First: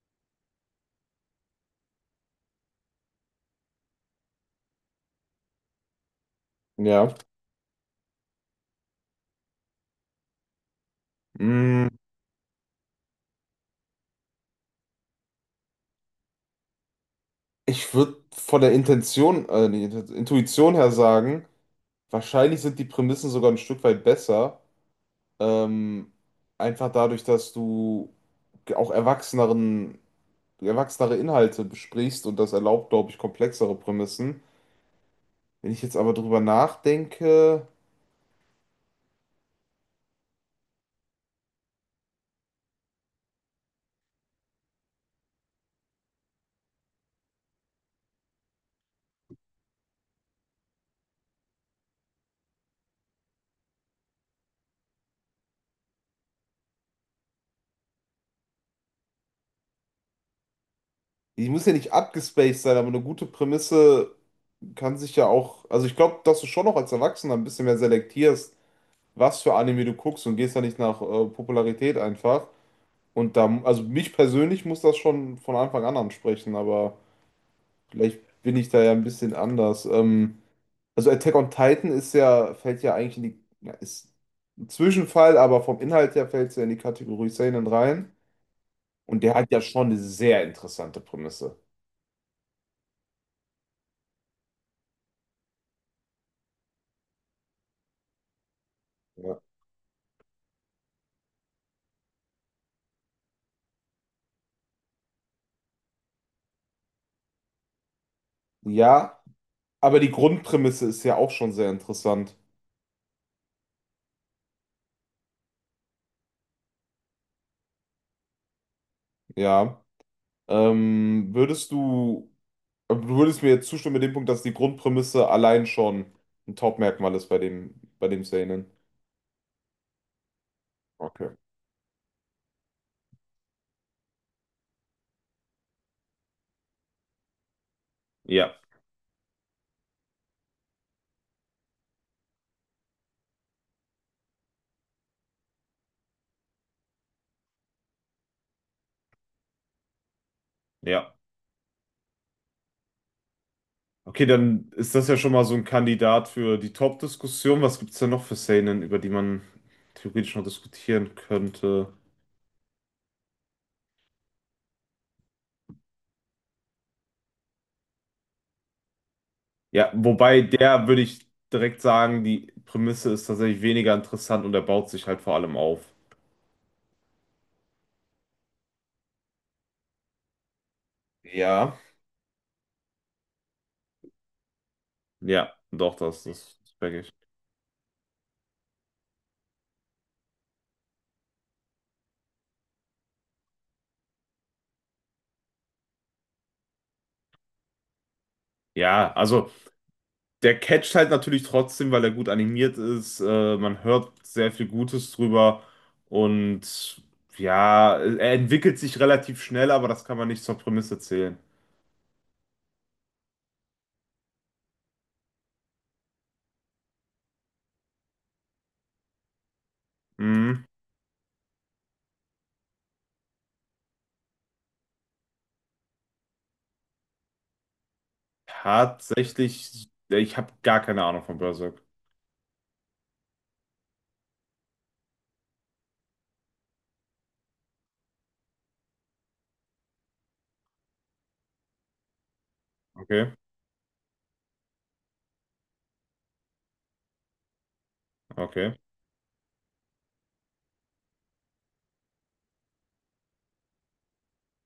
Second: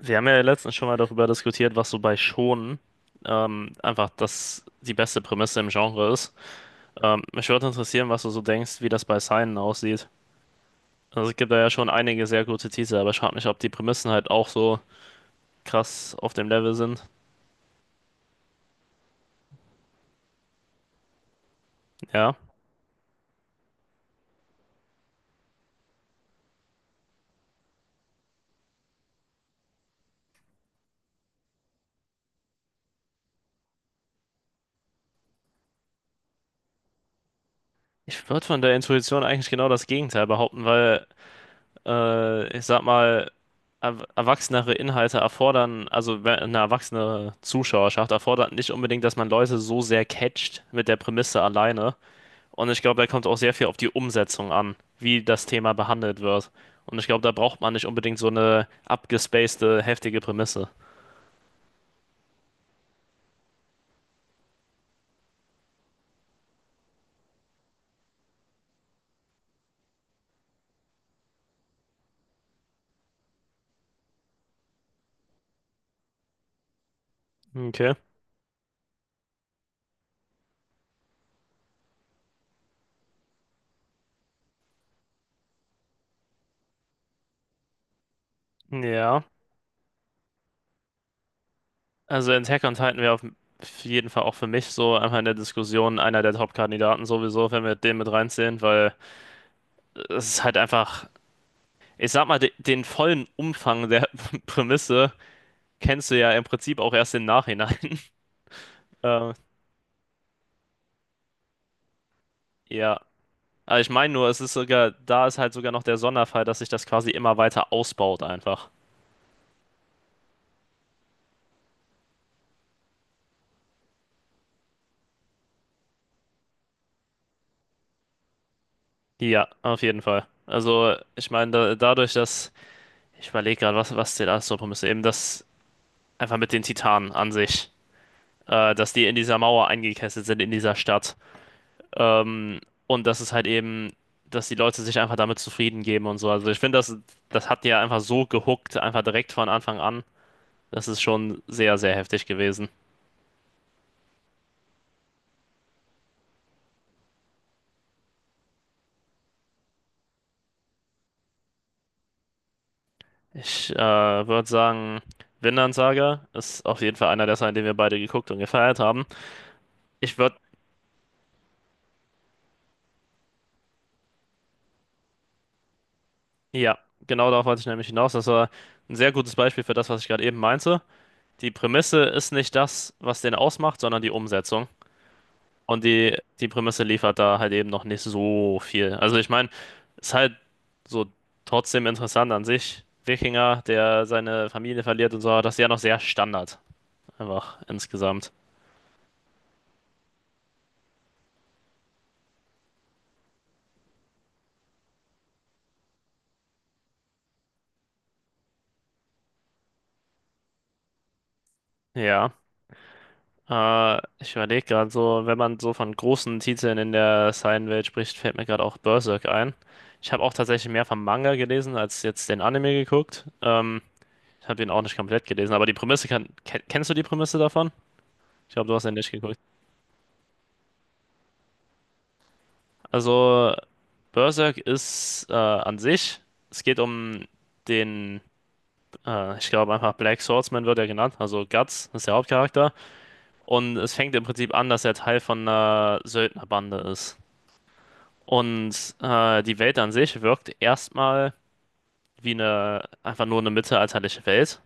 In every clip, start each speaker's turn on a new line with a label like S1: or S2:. S1: Wir haben ja letztens schon mal darüber diskutiert, was so bei Shonen einfach das die beste Prämisse im Genre ist.
S2: Ja.
S1: Mich würde interessieren, was du so denkst, wie das bei Seinen aussieht. Also es gibt da ja
S2: Mm,
S1: schon einige sehr gute Titel, aber ich frag mich, ob die Prämissen halt auch so krass auf dem Level sind.
S2: Ich würde von der Intention, Intuition her sagen,
S1: Ja.
S2: wahrscheinlich sind die Prämissen sogar ein Stück weit besser. Ähm, Einfach dadurch, dass du auch erwachsenere Inhalte besprichst und das erlaubt, glaube ich, komplexere Prämissen. Wenn ich jetzt aber drüber nachdenke,
S1: Ich würde von der Intuition eigentlich genau das Gegenteil behaupten, weil ich sag mal, er erwachsenere Inhalte erfordern, also eine erwachsene Zuschauerschaft erfordert nicht unbedingt, dass man Leute so sehr catcht mit der Prämisse alleine. Und ich glaube, da kommt auch sehr viel auf die Umsetzung an, wie das Thema behandelt wird. Und ich glaube, da braucht man nicht unbedingt so eine abgespacede, heftige Prämisse.
S2: die muss ja nicht abgespaced sein, aber eine gute Prämisse kann sich ja auch, also ich glaube, dass du schon noch als Erwachsener ein bisschen mehr selektierst, was für Anime du guckst und gehst da nicht nach Popularität einfach. Und da, also mich persönlich muss das schon von Anfang an ansprechen, aber
S1: Okay.
S2: vielleicht bin ich da ja ein bisschen anders. Also Attack on Titan ist ja, fällt ja eigentlich in die, ja, ist ein Zwischenfall, aber vom Inhalt her fällt es ja in die Kategorie Seinen rein. Und
S1: Ja.
S2: der hat ja schon eine sehr interessante Prämisse.
S1: Also Attack on Titan wäre auf jeden Fall auch für mich so einfach in der Diskussion einer der Top-Kandidaten sowieso, wenn wir den mit reinziehen, weil
S2: Ja,
S1: es ist halt einfach, ich sag mal, de den vollen Umfang der Prämisse kennst du ja im Prinzip auch erst im Nachhinein.
S2: ja,
S1: Ähm,
S2: aber die Grundprämisse ist ja auch schon sehr interessant.
S1: ja. Aber ich meine nur, es ist sogar, da ist halt sogar noch der Sonderfall, dass sich das quasi immer weiter ausbaut einfach.
S2: Ja. Ähm, würdest du, du würdest mir jetzt zustimmen mit dem Punkt, dass die Grundprämisse allein schon ein Top-Merkmal ist bei dem Seinen?
S1: Ja, auf jeden Fall. Also, ich
S2: Okay.
S1: meine, dadurch, dass, ich überlege gerade, was der alles so müsste, eben das einfach mit den Titanen an sich,
S2: Ja,
S1: dass die in dieser Mauer eingekesselt sind, in dieser Stadt. Ähm, und das ist halt eben, dass die Leute sich einfach damit zufrieden geben und so. Also, ich finde, das hat die ja einfach so gehuckt, einfach direkt von Anfang an. Das ist
S2: ja.
S1: schon sehr, sehr heftig gewesen.
S2: Okay, dann ist das ja schon mal so ein Kandidat für die Top-Diskussion. Was gibt es denn noch für Szenen, über die man theoretisch noch diskutieren könnte?
S1: Ich würde sagen, Vinland Saga ist auf jeden Fall einer der Sachen, den wir beide geguckt und gefeiert haben.
S2: Ja,
S1: Ich würde,
S2: wobei der würde ich direkt sagen, die Prämisse ist tatsächlich weniger interessant und er baut sich halt vor allem auf.
S1: ja, genau darauf wollte ich nämlich hinaus. Das war ein sehr gutes Beispiel für das, was ich gerade eben meinte. Die
S2: Ja.
S1: Prämisse ist nicht das, was den ausmacht, sondern die Umsetzung.
S2: Ja,
S1: Und
S2: doch,
S1: die
S2: das
S1: Prämisse
S2: check ich.
S1: liefert da halt eben noch nicht so viel. Also ich meine, ist halt so trotzdem interessant an sich. Wikinger, der seine Familie verliert und so, das ist ja noch sehr Standard. Einfach insgesamt.
S2: Ja, also. Der catcht halt natürlich trotzdem, weil er gut animiert ist. Man hört sehr viel Gutes drüber. Und ja, er entwickelt sich relativ schnell, aber das kann man nicht zur Prämisse zählen.
S1: Ja. Ich überlege gerade so, wenn man so von großen Titeln in der seinen welt spricht, fällt mir gerade auch Berserk ein. Ich habe auch
S2: Hm.
S1: tatsächlich mehr vom Manga gelesen als jetzt den Anime geguckt. Ich habe den auch nicht komplett gelesen, aber die Prämisse kann. Ken kennst du die Prämisse davon? Ich glaube, du hast den nicht geguckt.
S2: Tatsächlich, ich habe gar keine Ahnung von Berserk.
S1: Also, Berserk ist an sich, es geht um den, ich glaube einfach Black Swordsman wird er genannt, also Guts ist der Hauptcharakter.
S2: Okay,
S1: Und es fängt im Prinzip an, dass er Teil von einer Söldnerbande ist.
S2: okay,
S1: Und die Welt an sich wirkt erstmal wie eine, einfach nur eine mittelalterliche Welt.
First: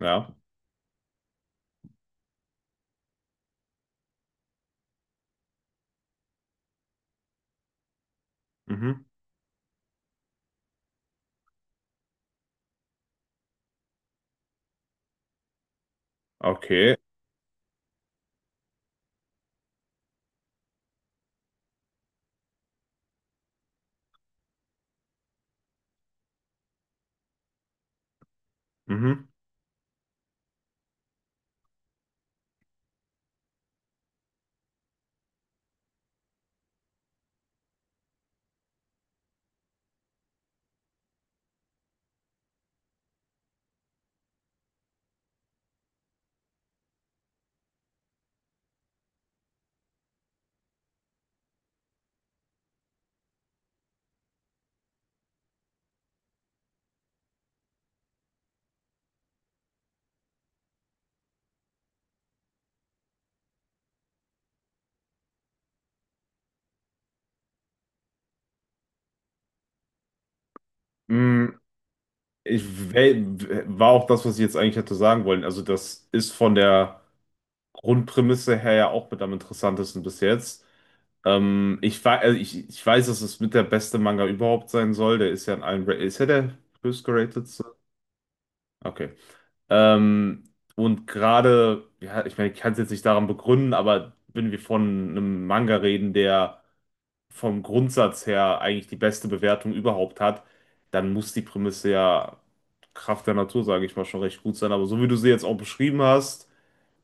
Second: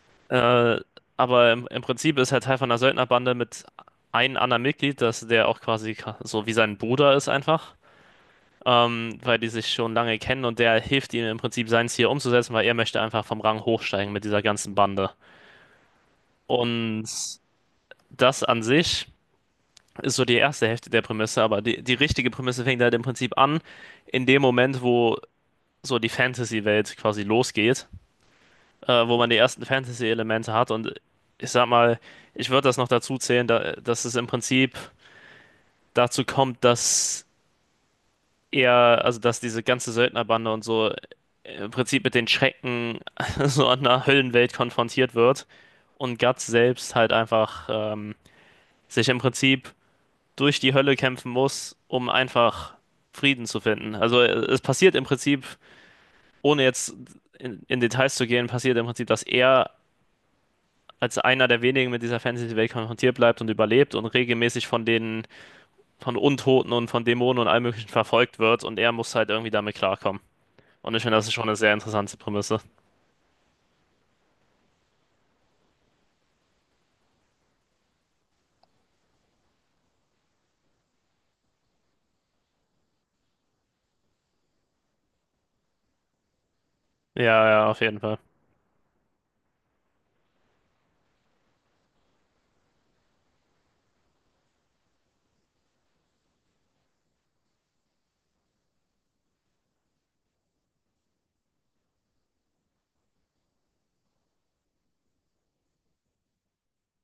S2: ja.
S1: Äh, aber im Prinzip ist er Teil von einer Söldnerbande mit einem anderen Mitglied, der auch quasi so wie sein Bruder ist einfach.
S2: Mhm.
S1: Weil die sich schon lange kennen und der hilft ihm im Prinzip sein Ziel umzusetzen, weil er möchte einfach vom Rang hochsteigen mit dieser ganzen Bande.
S2: Okay,
S1: Und das an sich ist so die erste Hälfte der Prämisse, aber die richtige Prämisse fängt halt im Prinzip an, in dem Moment, wo so die Fantasy-Welt quasi losgeht, wo
S2: mhm.
S1: man die ersten Fantasy-Elemente hat. Und ich sag mal, ich würde das noch dazu zählen, dass es im Prinzip dazu kommt, dass er, also dass diese ganze Söldnerbande und so im Prinzip mit den Schrecken so einer Höllenwelt konfrontiert wird und Guts selbst halt einfach sich im Prinzip durch die Hölle kämpfen muss, um einfach Frieden zu finden. Also es passiert im Prinzip, ohne jetzt in Details zu gehen, passiert im Prinzip, dass er als einer der wenigen mit dieser Fantasy-Welt konfrontiert bleibt und überlebt und regelmäßig von von Untoten und von Dämonen und allem Möglichen verfolgt wird und er muss halt irgendwie damit klarkommen. Und ich finde, das ist schon eine
S2: Hm,
S1: sehr interessante Prämisse.
S2: Ich wel- war auch das, was ich jetzt eigentlich hätte sagen wollen. Also, das ist von der Grundprämisse her ja auch mit am interessantesten bis jetzt. Also ich weiß, dass es mit der beste Manga überhaupt sein soll. Der ist ja in ist ja der
S1: Ja,
S2: höchstgeratedste.
S1: ja, auf jeden Fall.
S2: Okay. Ähm, und gerade, ja, ich meine, ich kann es jetzt nicht daran begründen, aber wenn wir von einem Manga reden, der vom Grundsatz her eigentlich die beste Bewertung überhaupt hat, dann muss die Prämisse ja Kraft der Natur, sage ich mal, schon recht gut sein. Aber so wie du sie jetzt auch beschrieben hast,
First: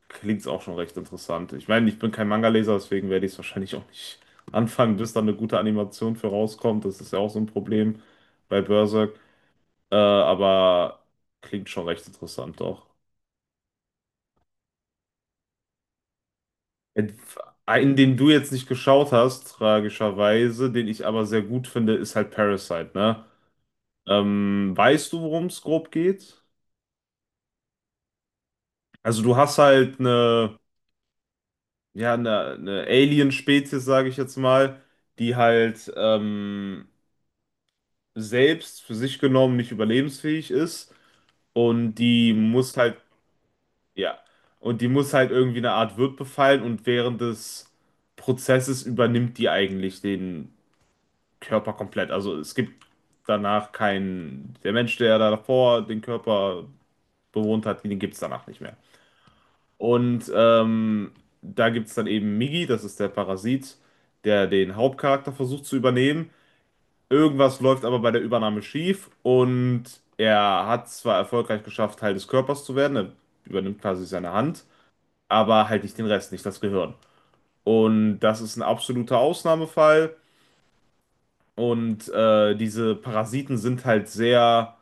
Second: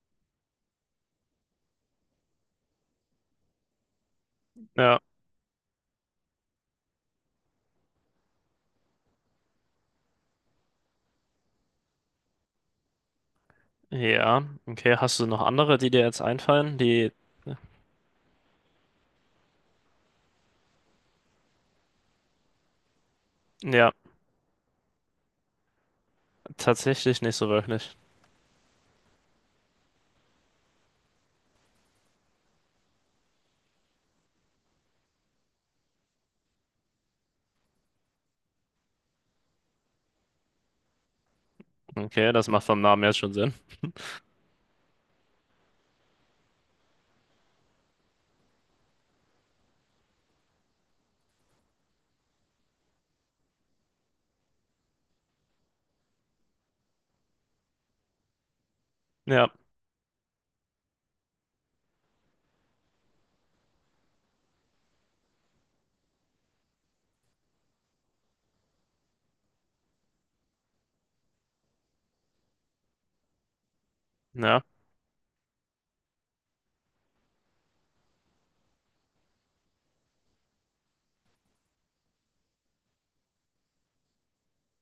S2: klingt es auch schon recht interessant. Ich meine, ich bin kein Manga-Leser, deswegen werde ich es wahrscheinlich auch nicht anfangen,
S1: Ja,
S2: bis da eine gute Animation für rauskommt. Das ist ja auch so ein Problem bei Berserk. Aber klingt schon recht interessant auch.
S1: ja. Okay, hast du noch andere, die dir jetzt einfallen? Die,
S2: Einen, den du jetzt nicht geschaut hast, tragischerweise, den ich aber sehr gut finde, ist halt Parasite, ne?
S1: ja,
S2: Weißt du, worum es grob geht?
S1: tatsächlich nicht so wirklich.
S2: Also du hast halt ja, eine Alien-Spezies, sage ich jetzt mal, die halt selbst für sich genommen nicht überlebensfähig ist und
S1: Okay,
S2: die
S1: das macht
S2: muss
S1: vom
S2: halt,
S1: Namen jetzt schon Sinn.
S2: ja, und die muss halt irgendwie eine Art Wirt befallen und während des Prozesses übernimmt die eigentlich den Körper komplett. Also es gibt danach keinen, der Mensch, der da davor den Körper bewohnt hat, den gibt es danach nicht mehr.
S1: Ja,
S2: Und da gibt es dann eben Migi, das ist der Parasit, der den Hauptcharakter versucht zu übernehmen. Irgendwas läuft aber bei der Übernahme schief und er hat zwar erfolgreich geschafft, Teil des Körpers zu werden, er übernimmt quasi seine
S1: ja,
S2: Hand, aber halt nicht den Rest, nicht das Gehirn. Und das ist ein absoluter Ausnahmefall und diese Parasiten sind halt sehr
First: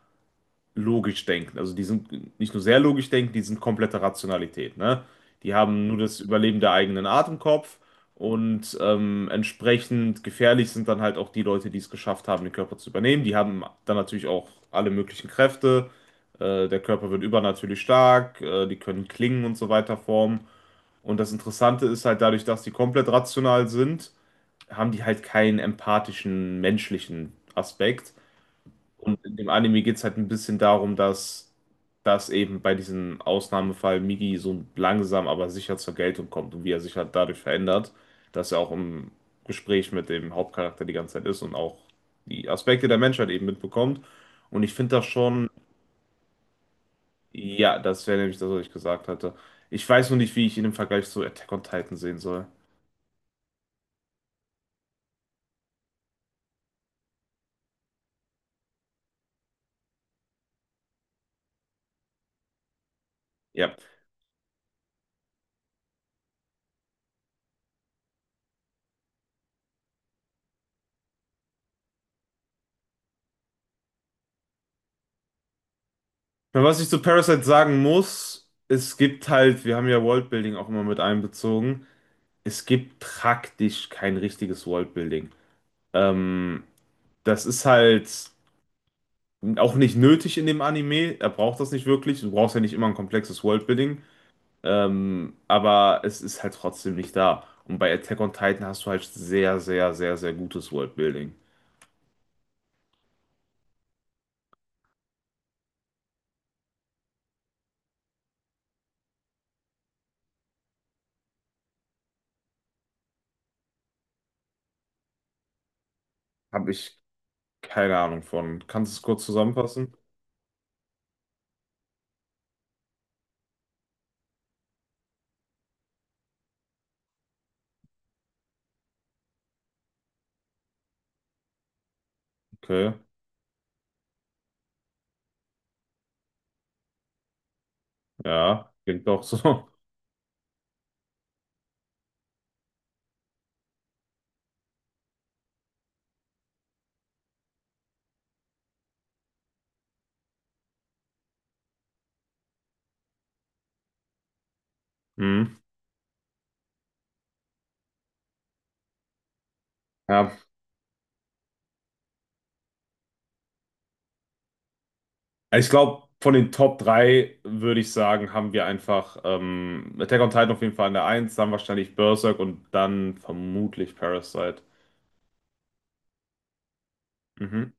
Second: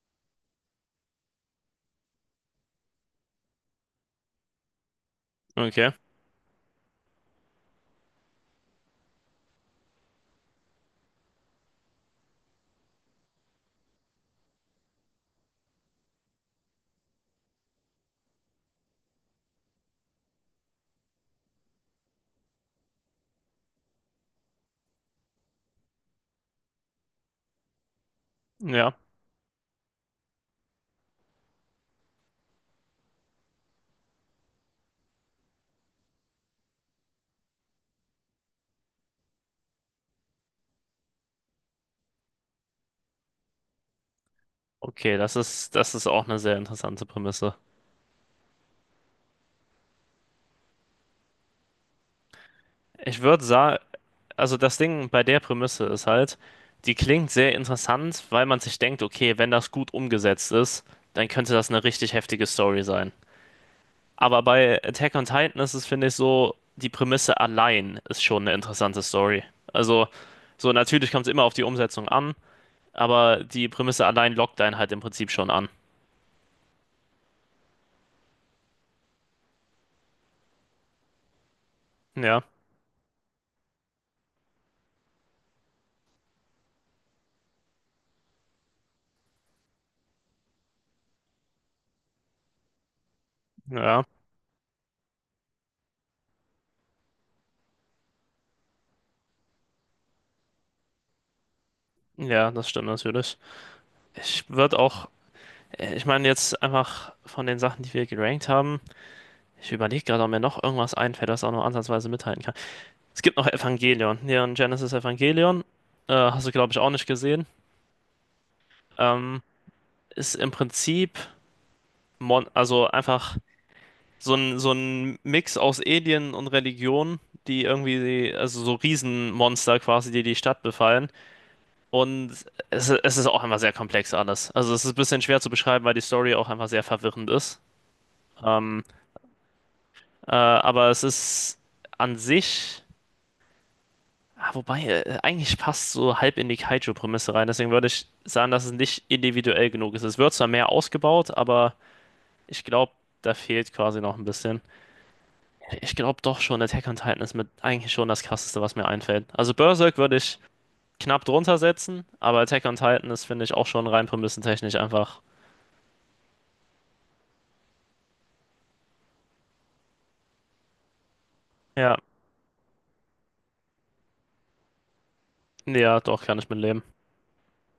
S2: logisch denken. Also die sind nicht nur sehr logisch denken, die sind komplette Rationalität, ne? Die haben
S1: okay,
S2: nur das Überleben der eigenen Art im Kopf und entsprechend gefährlich sind dann halt auch die Leute, die es geschafft haben, den Körper zu übernehmen. Die haben dann natürlich auch alle möglichen Kräfte. Der Körper wird übernatürlich stark, die können Klingen und so weiter formen. Und das Interessante ist halt dadurch, dass die komplett rational sind, haben die halt keinen empathischen, menschlichen Aspekt.
S1: ja.
S2: Und in dem Anime geht es halt ein bisschen darum, dass das eben bei diesem Ausnahmefall Migi so langsam, aber sicher zur Geltung kommt und wie er sich halt dadurch verändert, dass er auch im Gespräch mit dem Hauptcharakter die ganze Zeit ist und auch die Aspekte der Menschheit eben mitbekommt. Und ich finde das
S1: Okay,
S2: schon,
S1: das ist auch eine sehr interessante Prämisse.
S2: ja, das wäre nämlich das, was ich gesagt hatte. Ich weiß nur nicht, wie ich ihn im Vergleich zu Attack on Titan sehen soll.
S1: Ich würde sagen, also das Ding bei der Prämisse ist halt, die klingt sehr interessant, weil man sich denkt, okay, wenn das gut umgesetzt ist, dann könnte das eine richtig heftige Story sein.
S2: Ja.
S1: Aber bei Attack on Titan ist es, finde ich, so, die Prämisse allein ist schon eine interessante Story. Also, so natürlich kommt es immer auf die Umsetzung an, aber die Prämisse allein lockt einen halt im Prinzip schon an.
S2: Aber was ich zu Parasite sagen muss, es gibt halt, wir haben ja Worldbuilding auch immer mit einbezogen.
S1: Ja,
S2: Es gibt praktisch kein richtiges Worldbuilding. Ähm, Das ist halt auch nicht nötig in dem Anime. Er braucht das nicht wirklich. Du brauchst ja nicht immer ein komplexes Worldbuilding.
S1: ja,
S2: Aber es ist halt trotzdem nicht da. Und bei Attack on Titan hast du halt sehr, sehr, sehr, sehr gutes Worldbuilding.
S1: ja, das stimmt natürlich. Ich würde auch, ich meine jetzt einfach von den Sachen, die wir gerankt haben. Ich überlege gerade, ob mir noch irgendwas einfällt, das auch nur ansatzweise mithalten kann. Es gibt noch Evangelion. Neon Genesis Evangelion. Hast du,
S2: Habe
S1: glaube ich, auch
S2: ich
S1: nicht gesehen.
S2: keine Ahnung von. Kannst du es kurz
S1: Ähm,
S2: zusammenfassen?
S1: ist im Prinzip, mon also einfach so ein Mix aus Alien und Religion, die irgendwie, also so Riesenmonster quasi, die die Stadt befallen. Und
S2: Okay.
S1: es ist auch einfach sehr komplex alles. Also es ist ein bisschen schwer zu beschreiben, weil die Story auch einfach sehr verwirrend ist.
S2: Ja,
S1: Ähm,
S2: klingt doch so.
S1: aber es ist an sich Ah, wobei, eigentlich passt so halb in die Kaiju-Prämisse rein. Deswegen würde ich sagen, dass es nicht individuell genug ist. Es wird zwar mehr ausgebaut, aber ich glaube, da fehlt quasi noch ein bisschen.
S2: Hm.
S1: Ich glaube doch schon, Attack on Titan ist mit eigentlich schon das Krasseste, was mir einfällt. Also Berserk würde
S2: Ja,
S1: ich knapp drunter setzen, aber Attack on Titan ist, finde ich, auch schon rein prämissentechnisch einfach.
S2: ich glaube, von den Top 3 würde ich sagen, haben wir einfach Attack on Titan auf jeden Fall in der Eins, dann wahrscheinlich
S1: Ja,
S2: Berserk und dann vermutlich Parasite.
S1: ja, doch, kann ich mit leben.
S2: Mhm.